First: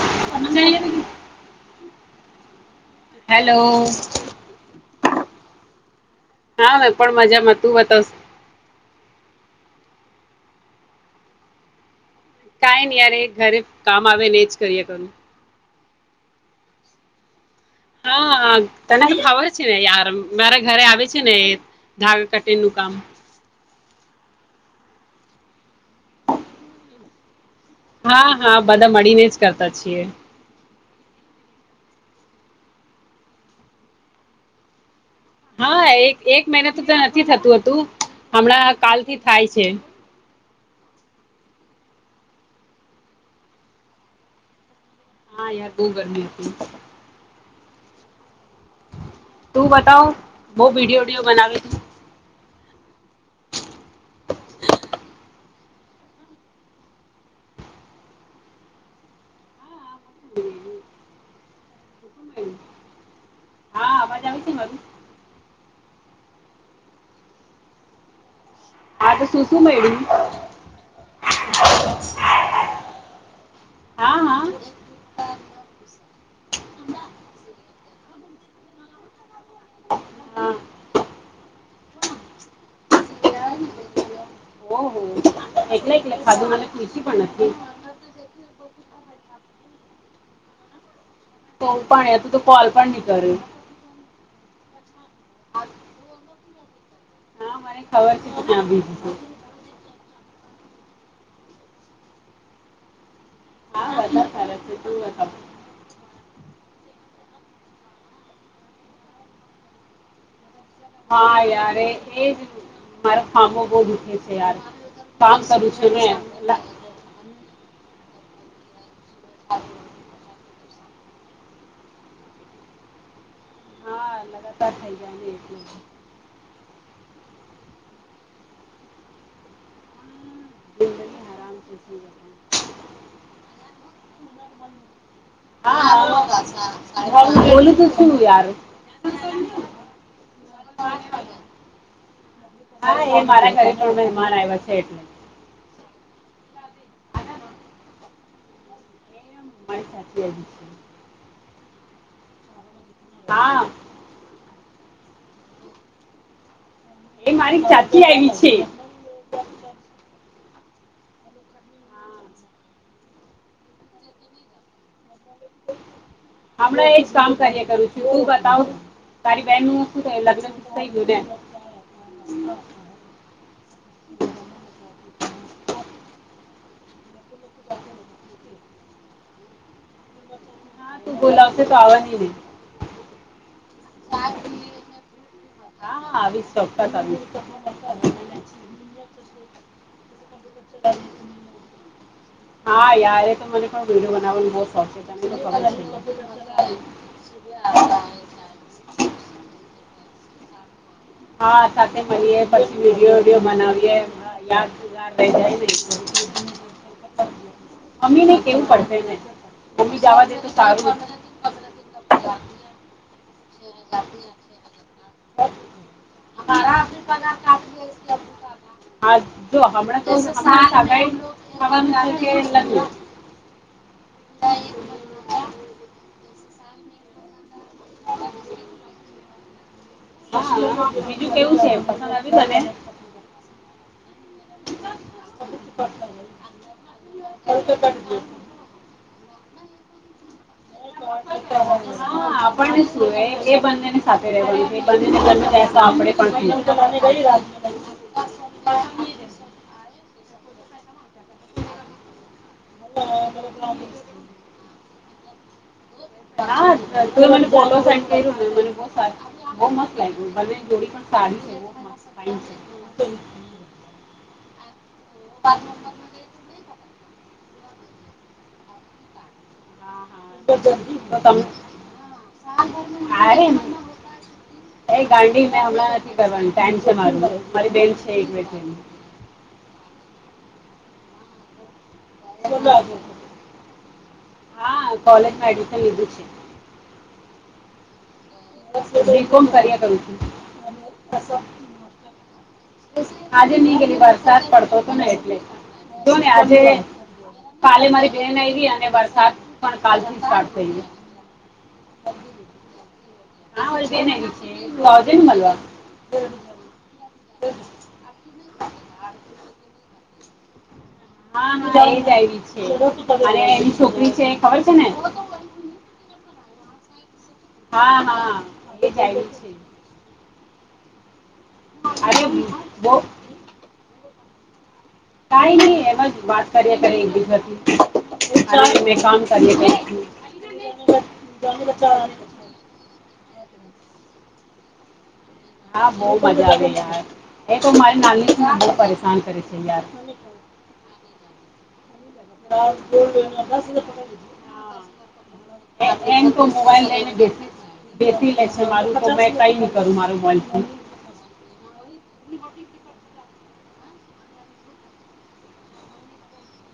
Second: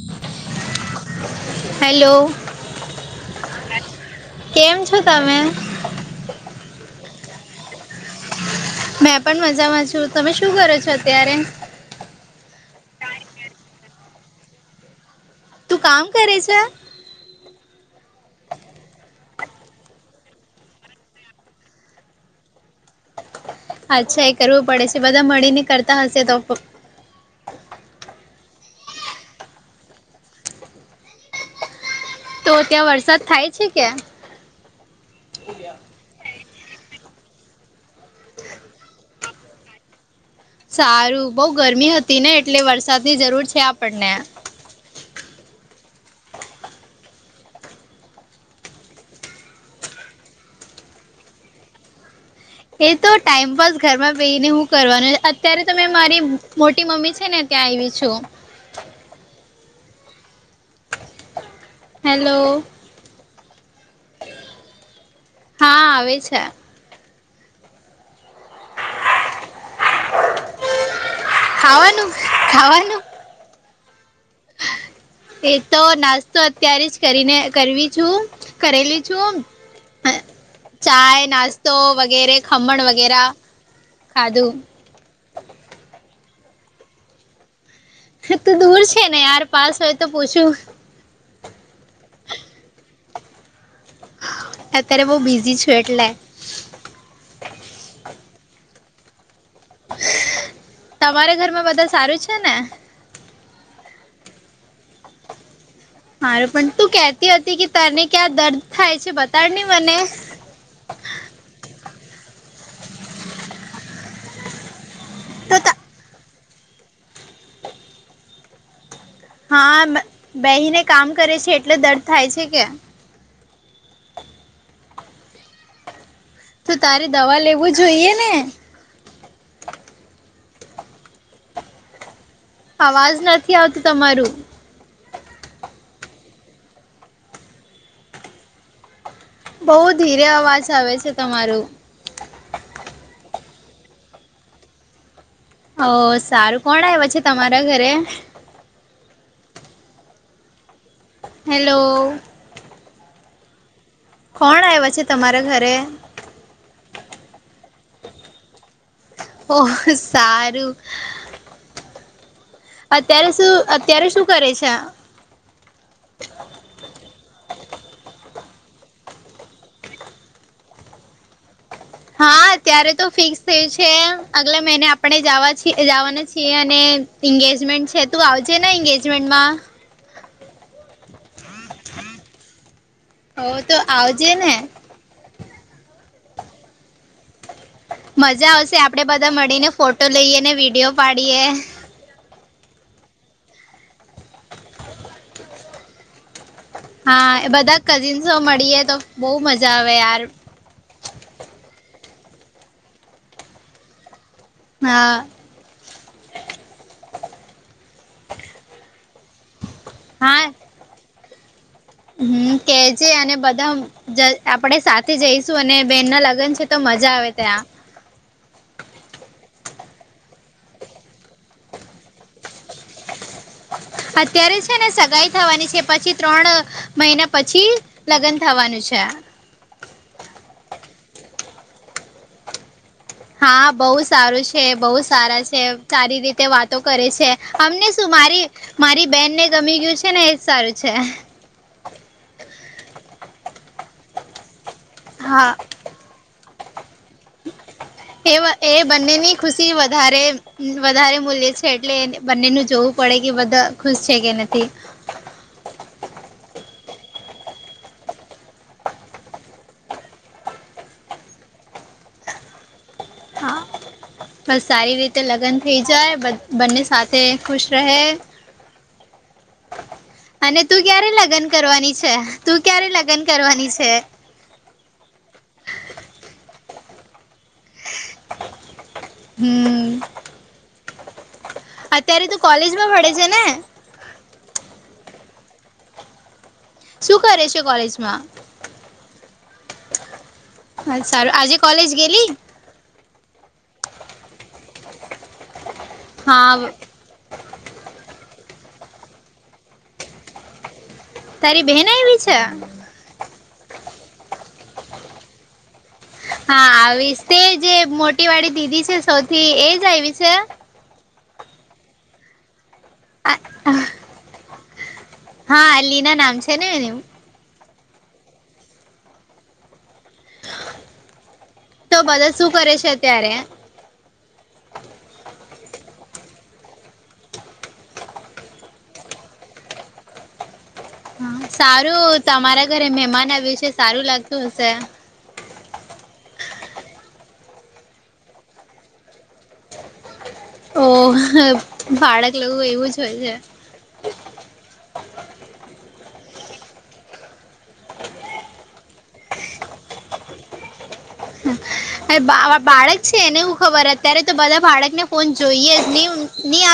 [inaudible] Hello. Hello કેમ છો તમે. માં તું બતાવ. મેં પણ મજામાં છું તમે શું કરો છો અત્યારે. કાઈ નને યાર ઘરે કામ આવે ને એજ કરીએ ઘરનું. તું કામ કરે છે. હા તને ખબર છે ને યાર મારે ઘરે આવે છે ને ધાગા કટિંગ નું કામ. અચ્છા એ કરવું પડે છે બધા મળીને કરતા હશે તો. હા હા બધા મળીને જ કરતા છીએ. તો ત્યાં વરસાદ થાય છે કે. હા એક એક મહિના તો નથી થતું હતું હમણાં કાલ થી થાય છે. સારું બઉ ગરમી હતી ને એટલે વરસાદની જરૂર છે આપણને. હા યાર બહુ ગરમી હતી. તું બતાવ બઉ વિડીયો વિડીયો બનાવે છે. એ તો ટાઈમપાસ ઘરમાં બેહી ને હું કરવાનું અત્યારે તો મેં મારી મોટી મમ્મી છે ને ત્યાં આવી છું. હેલો. હા અવાજ આવે છે મારું હા આવે છે. આ તો શું શું મેળવ્યું. ખાવાનું ખાવાનું હા હા [inaudible] એ તો નાસ્તો અત્યારે જ કરીને કરવી છું કરેલી છું. હ હા ચાય, નાસ્તો વગેરે ખમણ વગેરા. ખાધું એકલે એકલે ખાધું અને ખુશી પણ નથી. તું દૂર છે ને યાર પાસ હોય તો પૂછું. તો પણ એ તો તો કોલ પણ ની કરે. એત્યારે બહુ બીઝી છું એટલે. હા મને ખબર છે ક્યાં બીજી છે. તમારે ઘરમાં બધા સારું છે ને. હા ખબ. મારું પણ તું કેહતી હતી કે તને ક્યાં દર્દ થાય છે બતાડ ની મને. હા યાર એજ એજ મારા ખામો બહુ દુખે છે યાર. કામ કરું તો છું ને એટલા હા બા બેહીને કામ કરે છે એટલે દર્દ થાય છે કે. હા લગાતાર થઈ [inaudible] તો તારે દવા લેવું જોઈએ ને. જિંદગી હરામ છે શું બતાવું અવાજ નથી આવતું તમારું. હા હા બોલું તું શું યાર. બહુ ધીરે અવાજ આવે છે તમા હા એ મારા ઘરે કે મહેમાન આવ્યા છે એટલે. ઓહ! સારું કોણ આવ્યા છે તમારા ઘરે? ચાચી આયવી છે. હેલો હા કોણ આવ્યા છે તમારા ઘરે? એ મારી ચાચી આયવી છે. ઓહ સારું. અત્યારે શું અત્યારે શું કરે છે આ? હમણાં એજ કામ કર્યા કરું છું તું બતાવ. તારી બહેનનું શું થયું લગ્નનું તો થઈ ગયું ને? હા અત્યારે તો ફિક્સ થયું છે અગલે મહિને આપ આપણે જાવા છીએ જાવાના છીએ અને ઈગેજમેન્ટ છે તું આવજે ને એંગેજમેન્ટમાં. હા તું બોલાવશે તો આવાની ને હોવ તો હા આવજે ને. હા આવીશ ચોક્કસ આવીશ. મજા આવશે આપડે બધા મળીને ફોટો લઈએ ને વિડીયો પાડીએ. હા યાર એતો મને પણ વિડીયો બનાવવાનું બહુ શોખ છે તને તો ખબર છે ને હા એ બધા કઝિન્સો મળીએ તો બહુ મજા આવે યાર એ મલીએ પછી વિડીયો બીડીયો બનાવીએ. લ હા જઈ ર [unintelligible] મમ્મી ને કેવું પડશે એને મમ્મી જવા દે તો હા સારું હમ કેજે અને બધા જલ્દી બધા આપડે સાથ થી જઈશું અને બેન ના લગ્ન છે તો મજા આવે ત્યાં હા જો હમણાં તોવા કે લગ [unintelligible] કે પછી ત્રણ મહિના પછી લગન થવાનું છે. હા બીજું કેવું છે પસંદ આવ્યું તને હા બહુ સારું છે બહુ સારા છે સારી રીતે વાતો કરે છે અમને શું મારી મારી બેનને ગમી ગયું છે ને એજ સારું છે. ચ [unintelligible] હા આપે એ એ [unintelligible] બંનેની ખુશી વધારે વધારે મૂલ્ય છે એટલે બંનેનું જોવું પડે કે બધા ખુશ. છે કે નથી હ તું મને ફોલો કરજે મને બઉ સારું લાગ્યું બઉ મસ્ત લાગ્યું બંને ની જોડી પણ સારી છે. [unintelligible] હા બસ સારી રીતે લગન થઇ જાય બધ બંને સાથે ખુશ રહે. તો અને તું ક્યારે તમે લગન કરવાની છે? તું ક્યારે લગન અરે કરવાની છે? ટાઇમ છે મારૂ મારી બેન છે એક વચ્ચેની હમ અત્યારે તું કોલેજમાં ભણે છે ને? હા કોલેજમાં એડમિશન લીધું છે. શું કરે છે કોલેજમાં બી કોમ કાર્ય કરું છું. હા સારું આજે કોલેજ ગેલી આજે નઈ ગએલી વરસાદ પડતો તો ને એટલે જો ને હા આજે કાલે મારિ બેન ને અને વરસાદ પણ કાલ નો સ્ટાર્ટ થઇ ગયો. તારી બહેન આવી છે. હા મારી બેન આવી છે આવજે ને મળવા હા આવીશ તે જે મોટી વાડી દીદી છે સૌથી એજ આયવી છે. હા હા એઈ જ આવી છે. અને એની છોકરી છે ખબર છે ને હા લીના નામ છે ને એનું હા હા એ જાય છે. તો અરે બધા શું કરે છે બો અત્યારે કઈ નહી એમજ વાત કરીઆ કરે એકબીજાથી મે કામ કરીએ કઈ સારું તમારા ઘરે મહેમાન આ વિશે સારું લાગતું હશે. હા બઉ મજા આવે યાર એ તો મારી નાનીને બહુ પરેશાન કરે છે યાર [unintelligible] [unintelligible] લોકો એવું જ હોય છે મોબાઈલ લઈને બેસી બેસી લે મા કઈ ન કરું મારો મોબાઈલ ફોન બા બાળક છે એનેું ખબર અત્યારે તો બધા બાળકને ફોન જોઈએ ન નહી.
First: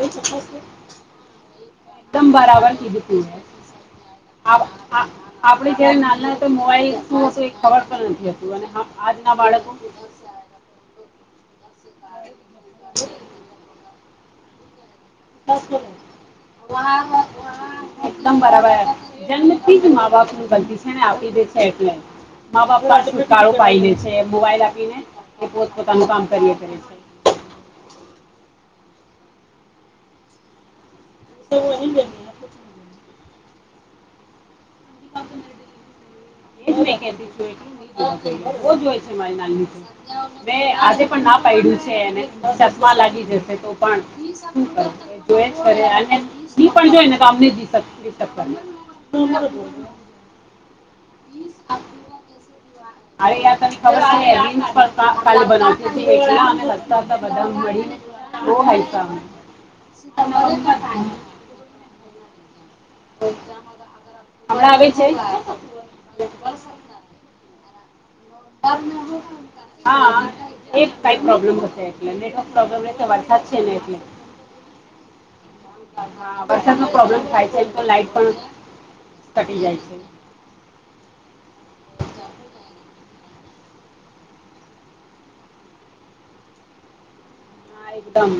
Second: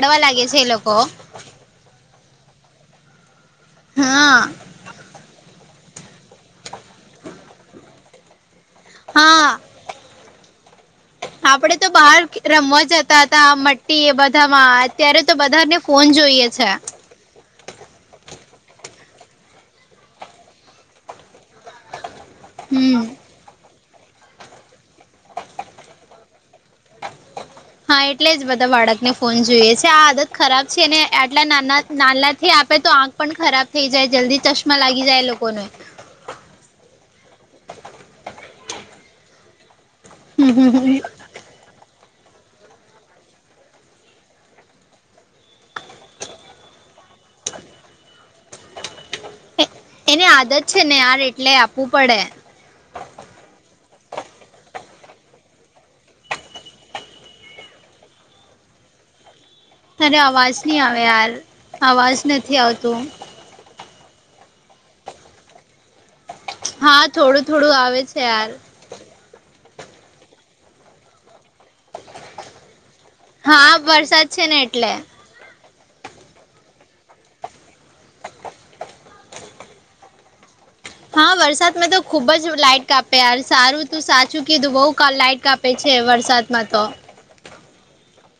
ચક્ એકદમ બરાબર. હા આપણે અત્યારે નાના તો મોવાઈલ શું હશે ખબર પણ નથી હો. આજના હા બાળકકો. આપડે તો બહાર રમવા જતા હતા મટ્ટી એ બધામાં ત્યારે તો બધાને ફોન જોઈએ છે જન્મ થી જ મા બાપ નું ગલતી છે ને આપી દે છે એટલે મા બાપ આ હમ છુટો પાી લે છે મોબાઈલ આપીને એ પોત પોતાનું કામ કરીએ કરે છે ને ફોન જોઈએ છે આ આદત ખરાબ છે ને આટલા નાના નાના થી આપે તો આંખ પણ ખરાબ થઈ જાય જલ્દી ચશ જ છે મારી નાગ મે આજે પણ ના પાડ્યું છે સતમા લાગી જશે તો પણ એ કામ ન જીક એની આદત છે ને ાર એટલે આપવું પડે અરે યાર તને કા બનાવતી એટતા બધા મળી તો હાઈ તરે અવાજ નહી આવે યાર અવાજ નથી આવતો ણા આવે છે તાર હા એક કો એલે નેટવર્ પ્રોબ્લેમ રહે વરસાદ છે ને હા એટલે વરસાદ છે ને એટલે વરસાદ ન પ્રોબ્લેમ થાય છે એમ તો લાાઈટ પણ ઘટી જાય છે. હા. વરસાદમાં તો ખુબ જ લાઈઇટ કાપે સારું ત સાચું કીધું બઉ લાઈટ કાપે છે વરસાદ. મહત્મા તો હા એકદમ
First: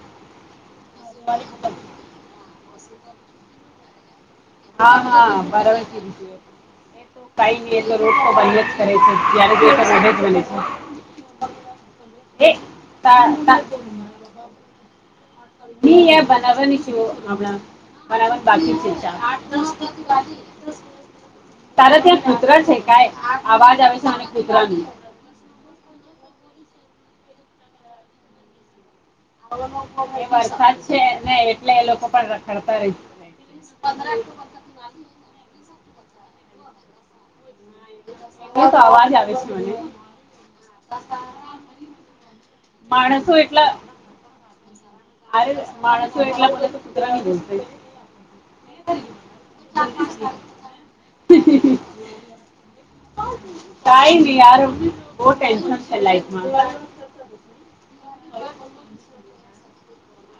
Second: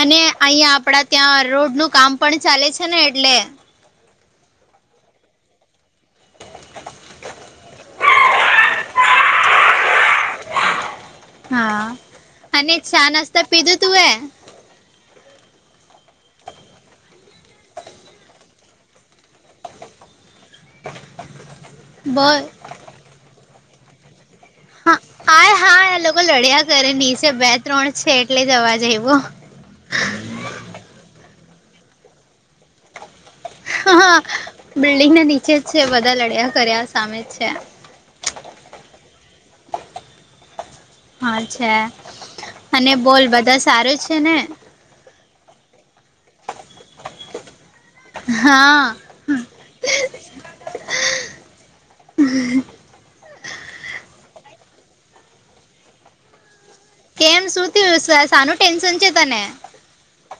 અને અહિયાં આપડા ત્યાં રોડ નું કામ પણ ચાલે છે ને એટલે હા હા બરાવય છે રી એ તો કઈ ન એટ રોજ તો અહયા જ કરે છે જ્યારેે બને છે. હા એ અને છા તા નાસ્તા તા પીધું તું એ એ બનાારની શ હળ બરાબ બાકી છે ચ આ તારેા ત્યાં બોલ નગર છે ક આ અવાજ આવે છે કૂતરાની હા આ હા આ લોકો લડ્યા કરે નીચે બે ત્રણ છે એટલે જવા જવું હ વરસાદ છે નને એટલે એ લોકો પણ રખડતા રહી જાય હા બિલ્ડિંગ ના નીચે જ છે બધા લડયા કર્યા સામે જ છે હું તો અવાજ આવેશું મને હા છે અને બોલ માણસો બધા એટલા સારું છે ને આરે માણસ વટ હા હ ટમાર છે લમાં કેમ સુું થયું સાનું ટેન્શન છે તને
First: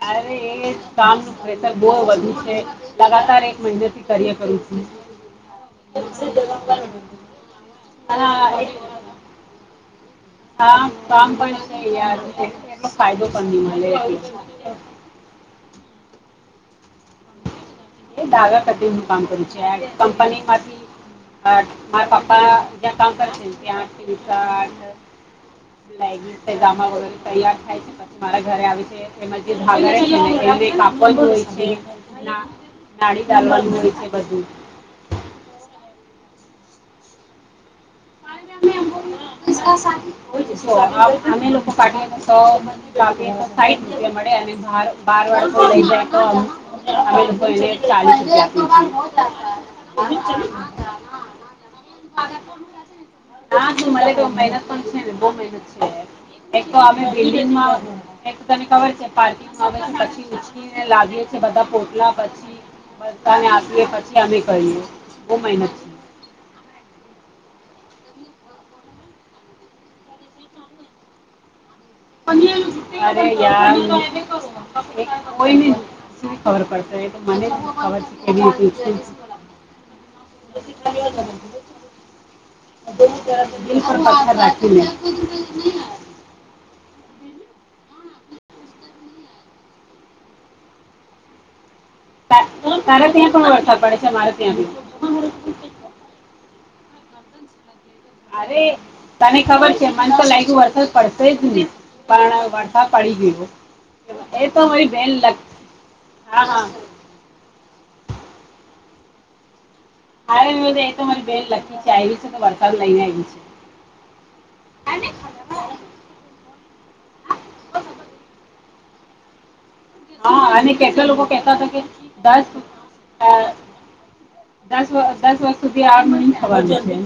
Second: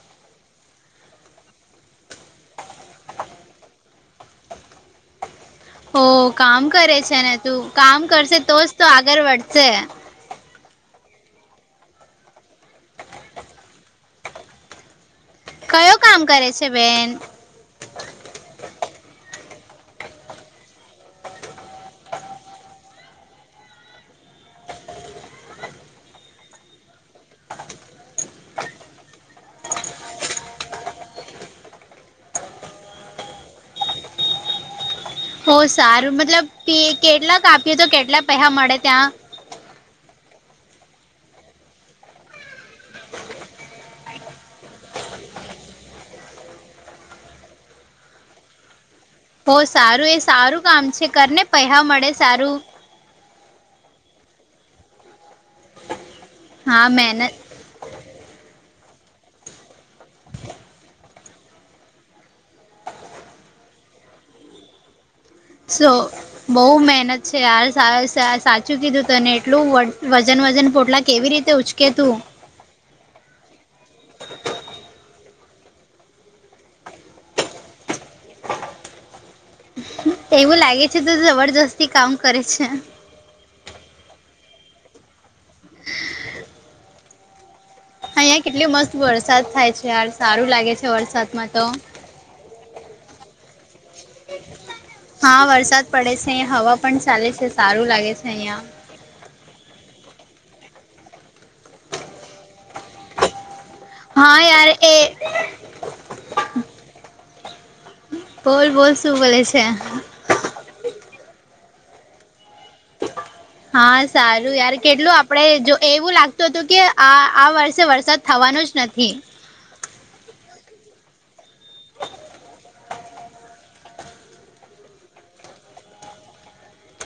અરે એ કામ નું પ્રેશર બહુ વધુ છે લગાતાર એક મહિને થી કાર્ય કરું છું [inaudible] હો કામ કરે છે ને તું કામ કરશે હા તોજ એક તો આગળ વધશે. હા કામ પણ યાર ફાયદો પણ નહી મળે. [inaudible] કયો કામ કરે છે બેન. એ દાગા કટીંગ નું કામ કરું છે યાર કંપનીમાંથી. આઠ મારા પાપ્પા જ્યા કામ કરશે તે આઠ તનશ આઠ. [inaudible] લગી ગ વગ તૈયાર થાય છે પછી મારા ઘરે આવે છે એમાં જે. હો હોય છે. હો સારું મતલબ કેટલા કાપીએ તો કેટલા પૈહા અમે મળે ત્યાં. હોય [inaudible] છે અમે લોકો કઢી તો સ મી સાઈઠ રૂપિયા મળે અને બાર વાર. લઈ જાય ચાલીસ રૂપિયા. હો છીએ સારું એ સારું કામ છે કરને પેહા મળે સારું. હા તું મને તો મહેનત પણ છે ને બહુ મહેનત છે. એક તો હા અમે મહેનત બિલ્ડીંગ માં એક તને ખબર. પાર્કિંગ આવે છે પછી ઉચકીને લાવીએ છે બધા પોટલા પછી. બઘાને આપીએ પછી અમે કરીએ. બહુ મહેનત સો છે. બહુ મહેનત. છે યાર સા સા સાચું કીધું તને એટલું વજન વજન પોટલા કેવી રીતે ઉ અરે યાર. કોઈને સુ ખબર પડશે તો મને ખબર છે કે. એવું લાગે છે તો જબરજસ્તી કામ કરે છે. દિલ પર પથ્થર રાખીને. [inaudible] અહીંયા કેટલી મસ્ત વરસાદ થાય છે યાર સારું લાગે છે વરસાદમાં તો. તા તારે ત્યાં તો વરસાદ પડે છે મારે ત્યાં તો નહીં. હા વરસાદ પડે છે અહીંયા હવા પણ ચાલે છે સારું લાગે. છે અરે અહીંયા તને ખબર છે મન તો લાયગુ વરસાદ પડસે જ નહી પણ વરસા દ પડી ગયો હા એ તો યાર વરી બેન લ હ હ. બોલ બોલ શું બોલે છે. હા મે બધ એ તો મારી બેન લકી ચાઈલ્ડ છે આવી છે તો વરસાદ લઈને આવ છે. હા સારું યાર કેટલું આપડે જો એવું લાગતું હતું કે આ આ વર્ષે વરસાદ થવાનો જ નથી. થી. હા અને કેટલા લોકો કેતા હતા કે દસ. દસ દસ વાગ સુધી આ મહને થવા જશે.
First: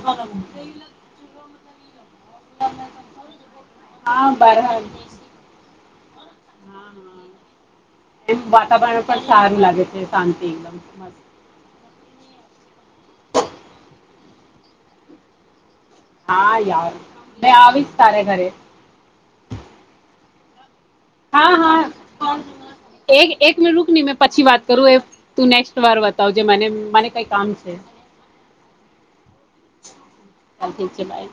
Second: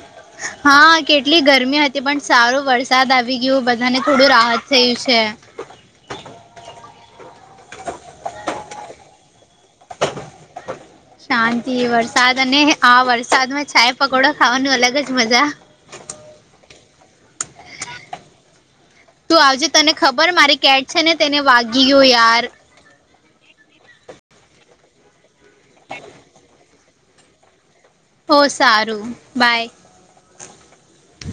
હા કેટલી ગરમી હતી પણ સારો વરસાદ આવી ગયો બધાને હા થોડું બાર રાહત થયું છે. [inaudible] હા હા એમ વાતાવરણ ઉપર. શાંતિ વરસાદ અને આ વરષ. સાથમાં ચાય પકોડો ખાવાનું અલગ જ મજા. હા યાર મે આવીશ તારે ઘરે. તું આવજે તને ખબર મારી કેટ છે ને તેને હા વાગી હા ગયો યાર. એક એક મિન રૂક ની મેં પછી વાત કરું એ તું નેક્સ્ટ વાર બતાવ જે મને મને કઈ કામ છે. હો સારું બાય. ચાલ ઠીક છે બાય.